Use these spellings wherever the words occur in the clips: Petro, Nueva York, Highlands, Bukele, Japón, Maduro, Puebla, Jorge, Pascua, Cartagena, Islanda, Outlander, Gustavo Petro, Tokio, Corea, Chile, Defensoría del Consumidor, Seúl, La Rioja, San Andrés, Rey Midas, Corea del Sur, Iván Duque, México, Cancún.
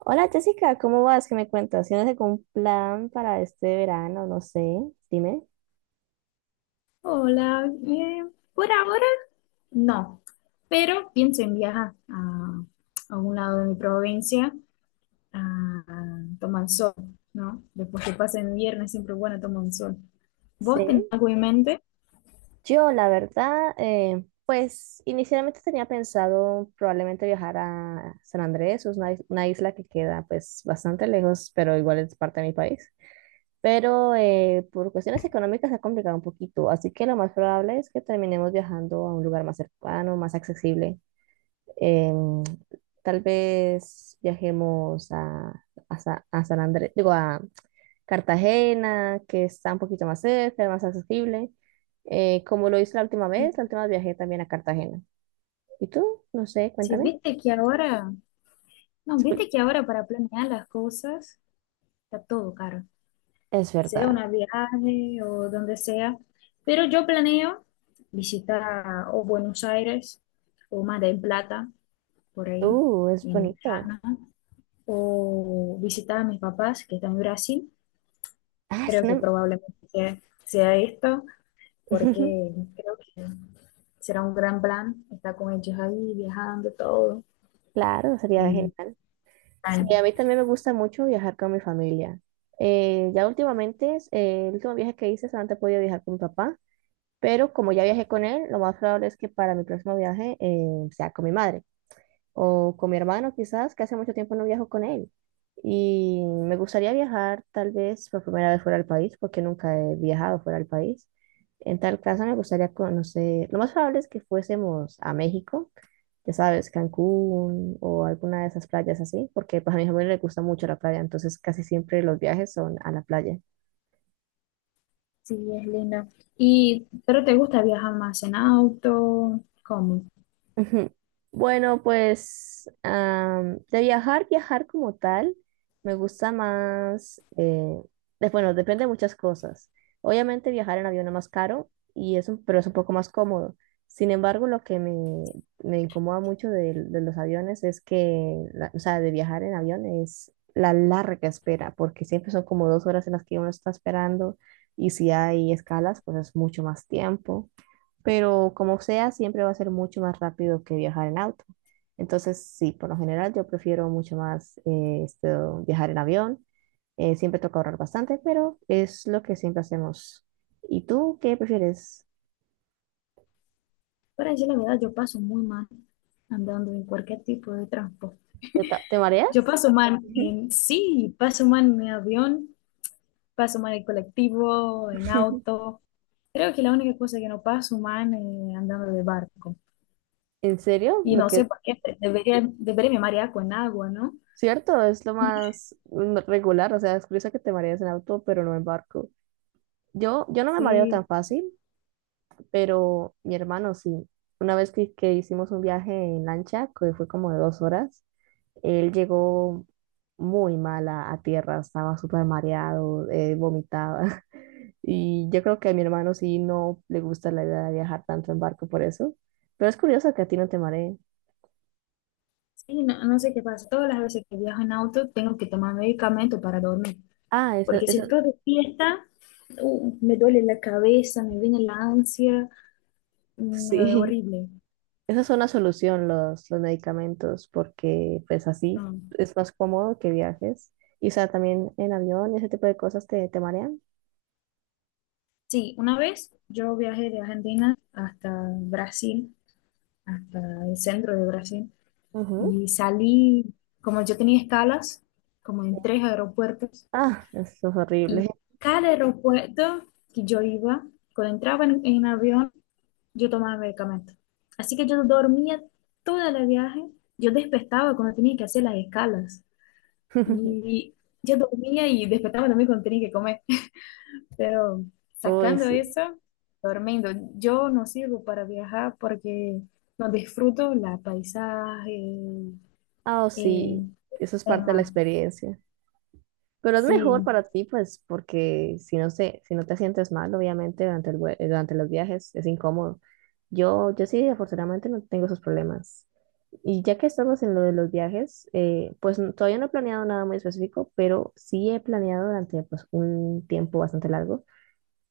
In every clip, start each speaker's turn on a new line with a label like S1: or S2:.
S1: Hola Jessica, ¿cómo vas? ¿Qué me cuentas? ¿Tienes algún plan para este verano? No sé, dime.
S2: Hola, bien. Por ahora no, pero pienso en viajar a un lado de mi provincia a tomar el sol, ¿no? Después que pasen viernes siempre es bueno tomar un sol. ¿Vos tenés
S1: Sí.
S2: algo en mente?
S1: Yo, la verdad, pues inicialmente tenía pensado probablemente viajar a San Andrés, es una, una isla que queda pues bastante lejos, pero igual es parte de mi país. Pero por cuestiones económicas se ha complicado un poquito, así que lo más probable es que terminemos viajando a un lugar más cercano, más accesible. Em, Tal vez viajemos a, a San Andrés, digo, a Cartagena, que está un poquito más cerca, más accesible, como lo hice la última vez viajé también a Cartagena. ¿Y tú? No sé,
S2: Sí,
S1: cuéntame.
S2: viste que ahora, no, viste que ahora para planear las cosas está todo caro,
S1: Es
S2: sea
S1: verdad.
S2: una viaje o donde sea, pero yo planeo visitar o Buenos Aires o Mar del Plata, por ahí,
S1: Es
S2: en
S1: bonito.
S2: verano. O visitaba a mis papás que están en Brasil.
S1: Ah, es
S2: Creo que
S1: una-
S2: probablemente sea esto, porque creo que será un gran plan estar con ellos ahí, viajando, todo.
S1: Claro, sería
S2: Y,
S1: genial. Sí,
S2: bueno,
S1: a mí también me gusta mucho viajar con mi familia. Ya últimamente, el último viaje que hice solamente he podido viajar con mi papá. Pero como ya viajé con él, lo más probable es que para mi próximo viaje sea con mi madre o con mi hermano quizás, que hace mucho tiempo no viajo con él. Y me gustaría viajar tal vez por primera vez fuera del país, porque nunca he viajado fuera del país. En tal caso me gustaría conocer, lo más probable es que fuésemos a México, ya sabes, Cancún o alguna de esas playas así, porque pues, a mi familia le gusta mucho la playa, entonces casi siempre los viajes son a la playa.
S2: sí, es lindo. Y ¿pero te gusta viajar más en auto? ¿Cómo?
S1: Ujú. Bueno, de viajar, viajar como tal, me gusta más, bueno, depende de muchas cosas. Obviamente viajar en avión es más caro, y pero es un poco más cómodo. Sin embargo, lo que me incomoda mucho de los aviones es que, o sea, de viajar en avión es la larga espera, porque siempre son como dos horas en las que uno está esperando, y si hay escalas, pues es mucho más tiempo pero como sea, siempre va a ser mucho más rápido que viajar en auto. Entonces, sí, por lo general yo prefiero mucho más esto, viajar en avión. Siempre toca ahorrar bastante, pero es lo que siempre hacemos. ¿Y tú qué prefieres?
S2: Para decir la verdad, yo paso muy mal andando en cualquier tipo de transporte.
S1: Te
S2: Yo
S1: mareas?
S2: paso mal
S1: Ujú.
S2: en, sí, paso mal en mi avión, paso mal en colectivo, en auto. Creo que la única cosa que no paso mal es andando de barco.
S1: ¿En serio?
S2: Y no sé por qué, pero debería me marear con agua, ¿no?
S1: Cierto, es lo más regular. O sea, es curioso que te mareas en auto, pero no en barco. Yo no me mareo
S2: Sí,
S1: tan fácil, pero mi hermano sí. Una vez que hicimos un viaje en lancha, que fue como de dos horas, él llegó muy mal a tierra, estaba súper mareado, vomitaba. Y yo creo que a mi hermano sí no le gusta la idea de viajar tanto en barco por eso. Pero es curioso que a ti no te mareen.
S2: sí, no, no sé qué pasa. Todas las veces que viajo en auto tengo que tomar medicamento para dormir.
S1: Ah,
S2: Porque si
S1: eso,
S2: estoy de fiesta, me duele la cabeza, me viene la ansia, me
S1: sí,
S2: horrible.
S1: esa es una solución, los medicamentos, porque pues así
S2: Ah,
S1: es más cómodo que viajes. Y o sea, también en avión, ese tipo de cosas te marean.
S2: sí, una vez yo viajé de Argentina hasta Brasil, hasta el centro de Brasil,
S1: Ujú.
S2: y salí, como yo tenía escalas, como en tres aeropuertos.
S1: Ah, eso es
S2: Y
S1: horrible.
S2: cada aeropuerto que yo iba, cuando entraba en avión, yo tomaba medicamento. Así que yo dormía todo el viaje, yo despertaba cuando tenía que hacer las escalas. Y yo dormía y despertaba también cuando tenía que comer. Pero
S1: Uy, ya.
S2: sacando
S1: Sí.
S2: eso, durmiendo, yo no sirvo para viajar porque no disfruto la paisaje,
S1: Ah, oh,
S2: eh,
S1: sí, eso es parte de la
S2: tema.
S1: experiencia. Pero es mejor
S2: Sí.
S1: para ti, pues, porque si no se, si no te sientes mal, obviamente, durante durante los viajes es incómodo. Yo sí, afortunadamente, no tengo esos problemas. Y ya que estamos en lo de los viajes, pues todavía no he planeado nada muy específico, pero sí he planeado durante pues, un tiempo bastante largo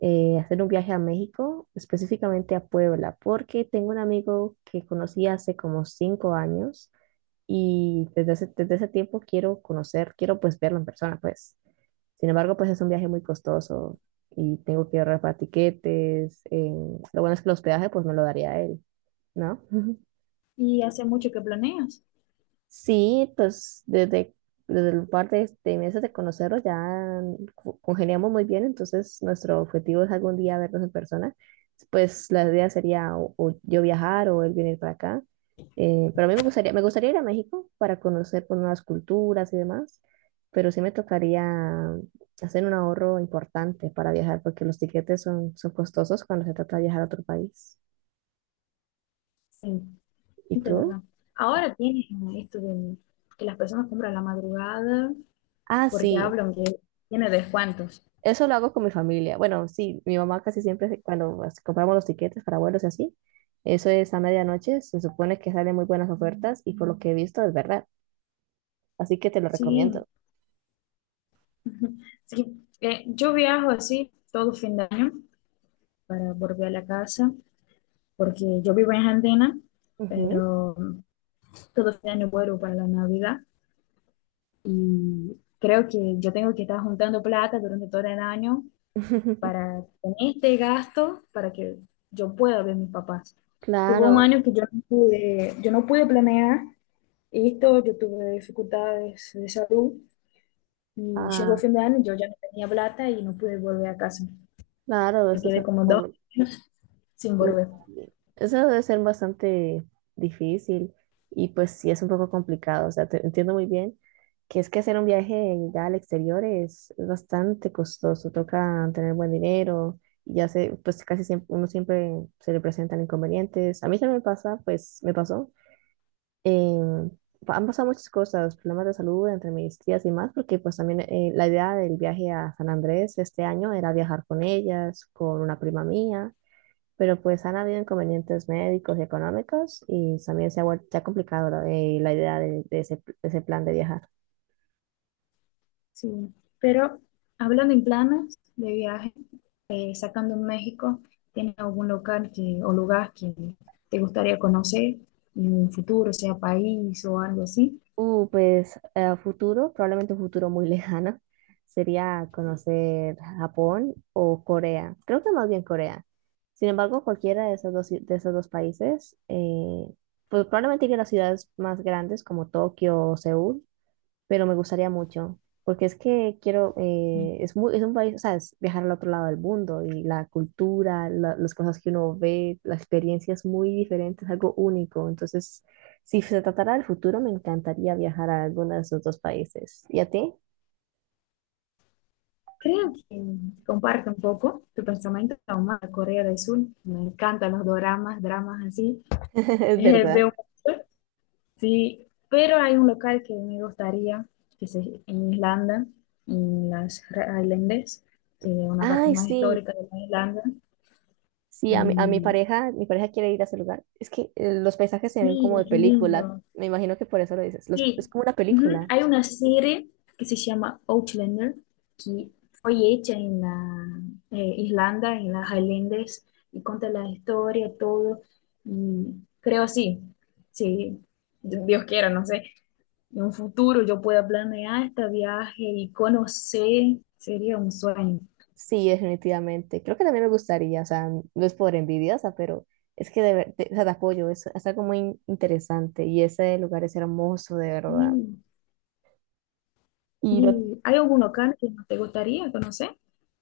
S1: hacer un viaje a México, específicamente a Puebla, porque tengo un amigo que conocí hace como cinco años y desde ese tiempo quiero conocer, quiero pues verlo en persona, pues. Sin embargo, pues es un viaje muy costoso y tengo que ahorrar para tiquetes. Lo bueno es que el hospedaje pues me lo daría él, ¿no?
S2: ¿Y hace mucho que planeas?
S1: Sí, pues desde, desde el par de meses de conocerlos ya congeniamos muy bien, entonces nuestro objetivo es algún día vernos en persona. Pues la idea sería o yo viajar o él venir para acá. Pero a mí me gustaría ir a México para conocer pues, nuevas culturas y demás, pero sí me tocaría hacer un ahorro importante para viajar porque los tiquetes son, son costosos cuando se trata de viajar a otro país.
S2: Sí.
S1: ¿Y
S2: De
S1: tú?
S2: verdad. Ahora tiene esto de que las personas compran a la madrugada
S1: Ah,
S2: porque
S1: sí.
S2: hablan que tiene descuentos.
S1: Eso lo hago con mi familia. Bueno, sí, mi mamá casi siempre, cuando compramos los tiquetes para vuelos y así, eso es a medianoche, se supone que salen muy buenas ofertas y por lo que he visto es verdad. Así que te lo
S2: Sí,
S1: recomiendo.
S2: sí. Yo viajo así todo fin de año para volver a la casa porque yo vivo en Argentina,
S1: Ujú.
S2: pero todo fin de año vuelvo para la Navidad y creo que yo tengo que estar juntando plata durante todo el año para tener este gasto para que yo pueda ver a mis papás. Tuvo un
S1: Claro,
S2: año que yo no pude planear esto, yo tuve dificultades de salud y llegó
S1: ah,
S2: fin de año, yo ya no tenía plata y no pude volver a casa.
S1: claro,
S2: Me quedé como dos
S1: como-
S2: sin
S1: Mm,
S2: volver.
S1: eso debe ser bastante difícil y pues sí es un poco complicado, o sea, te entiendo muy bien que es que hacer un viaje ya al exterior es bastante costoso, toca tener buen dinero y ya se, pues casi siempre, uno siempre se le presentan inconvenientes. A mí también me pasa, pues me pasó. em, Han pasado muchas cosas, problemas de salud entre mis tías y más, porque pues también la idea del viaje a San Andrés este año era viajar con ellas, con una prima mía pero pues han habido inconvenientes médicos y económicos y también se ha vuelto ya complicado la idea de ese plan de viajar.
S2: Sí. Pero hablando en planes de viaje, sacando en México, tiene algún local que, o lugar que te gustaría conocer en un futuro, ¿sea país o algo así?
S1: Pues a futuro, probablemente un futuro muy lejano, sería conocer Japón o Corea. Creo que más bien Corea. Sin embargo, cualquiera de esos de esos dos países, pues probablemente iría a las ciudades más grandes como Tokio o Seúl, pero me gustaría mucho, porque es que quiero, es muy, es un país, o sea, es viajar al otro lado del mundo y la cultura, las cosas que uno ve, la experiencia es muy diferente, es algo único. Entonces, si se tratara del futuro, me encantaría viajar a alguno de esos dos países. ¿Y a ti?
S2: Creo que comparte un poco tu pensamiento con Corea del Sur. Me encantan los doramas, dramas así.
S1: Es verdad.
S2: Veo mucho. Sí, pero hay un local que me gustaría, que es en Islanda, en las Highlands, que es una parte
S1: Ay,
S2: más
S1: sí.
S2: histórica de la Islanda.
S1: Sí, a
S2: Y,
S1: mi pareja quiere ir a ese lugar. Es que los paisajes se ven
S2: y
S1: como de
S2: es
S1: película.
S2: lindo.
S1: Me imagino que por eso lo dices. Es
S2: Sí,
S1: como una
S2: ujú,
S1: película.
S2: hay una serie que se llama Outlander, que fue hecha en la Islanda, en las Highlands, y cuenta la historia, todo. Y creo sí, sí, Dios quiera, no sé. En un futuro yo pueda planear este viaje y conocer, sería un sueño.
S1: Sí, definitivamente. Creo que también me gustaría, o sea, no es por envidiosa, pero es que o sea, te apoyo, es algo muy interesante y ese lugar es hermoso, de verdad.
S2: ¿Y,
S1: Y lo,
S2: y hay algún local que no te gustaría conocer?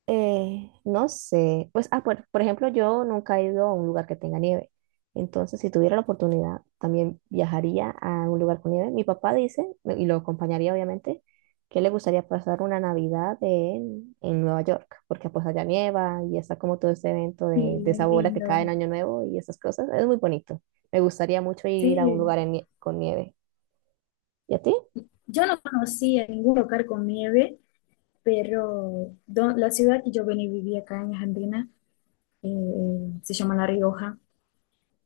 S1: No sé, pues, ah, por ejemplo, yo nunca he ido a un lugar que tenga nieve. Entonces, si tuviera la oportunidad, también viajaría a un lugar con nieve. Mi papá dice, y lo acompañaría obviamente, que le gustaría pasar una Navidad en Nueva York, porque pues allá nieva y está como todo este evento
S2: Sí,
S1: de
S2: es
S1: esa bola que
S2: lindo.
S1: cae en Año Nuevo y esas cosas. Es muy bonito. Me gustaría mucho ir a un
S2: Sí,
S1: lugar con nieve. ¿Y a ti?
S2: yo no conocía ningún lugar con nieve, pero do- la ciudad que yo venía y vivía acá en Argentina se llama La Rioja.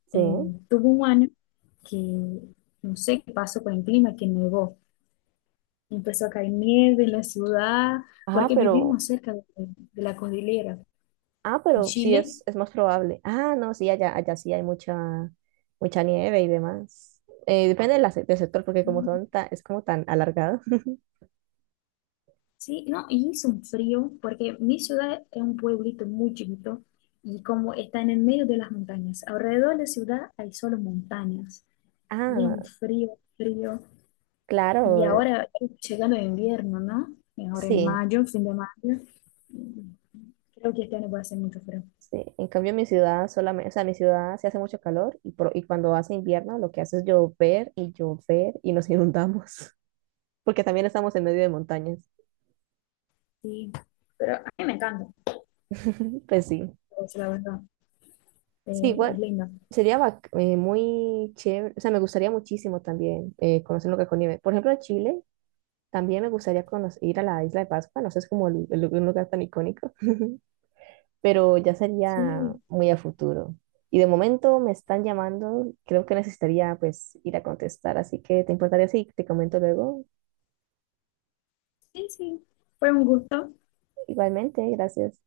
S1: Sí.
S2: Eh, tuvo un año que no sé qué pasó con el clima, que nevó. Empezó a caer nieve en la ciudad,
S1: Ajá,
S2: porque
S1: pero...
S2: vivimos cerca de la cordillera.
S1: Ah,
S2: En
S1: pero sí
S2: Chile.
S1: es más probable. Ah, no, sí, allá, allá sí hay mucha, mucha nieve y demás. Depende de del sector, porque como
S2: Mm,
S1: son es como tan alargado.
S2: sí, no, y hizo un frío porque mi ciudad es un pueblito muy chiquito y como está en el medio de las montañas, alrededor de la ciudad hay solo montañas y es un
S1: Ah,
S2: frío, frío. Y
S1: claro,
S2: ahora llegando el invierno, ¿no? Ahora en
S1: sí,
S2: mayo, fin de mayo, mm, creo que este año va a ser mucho frío.
S1: sí. En cambio, en mi ciudad solamente, o sea, en mi ciudad se hace mucho calor y, y cuando hace invierno lo que hace es llover y llover y nos inundamos, porque también estamos en medio de montañas.
S2: Sí, pero a mí me encanta,
S1: Pues sí,
S2: pues, la verdad,
S1: sí, igual.
S2: es lindo.
S1: Muy chévere, o sea, me gustaría muchísimo también conocer un lugar con nieve. Por ejemplo, en Chile también me gustaría conocer, ir a la isla de Pascua, no sé, es como un lugar tan icónico, pero ya sería
S2: Sí,
S1: muy a futuro. Y de momento me están llamando, creo que necesitaría pues ir a contestar, así que te importaría si te comento luego.
S2: sí, sí, fue un gusto.
S1: Igualmente, gracias.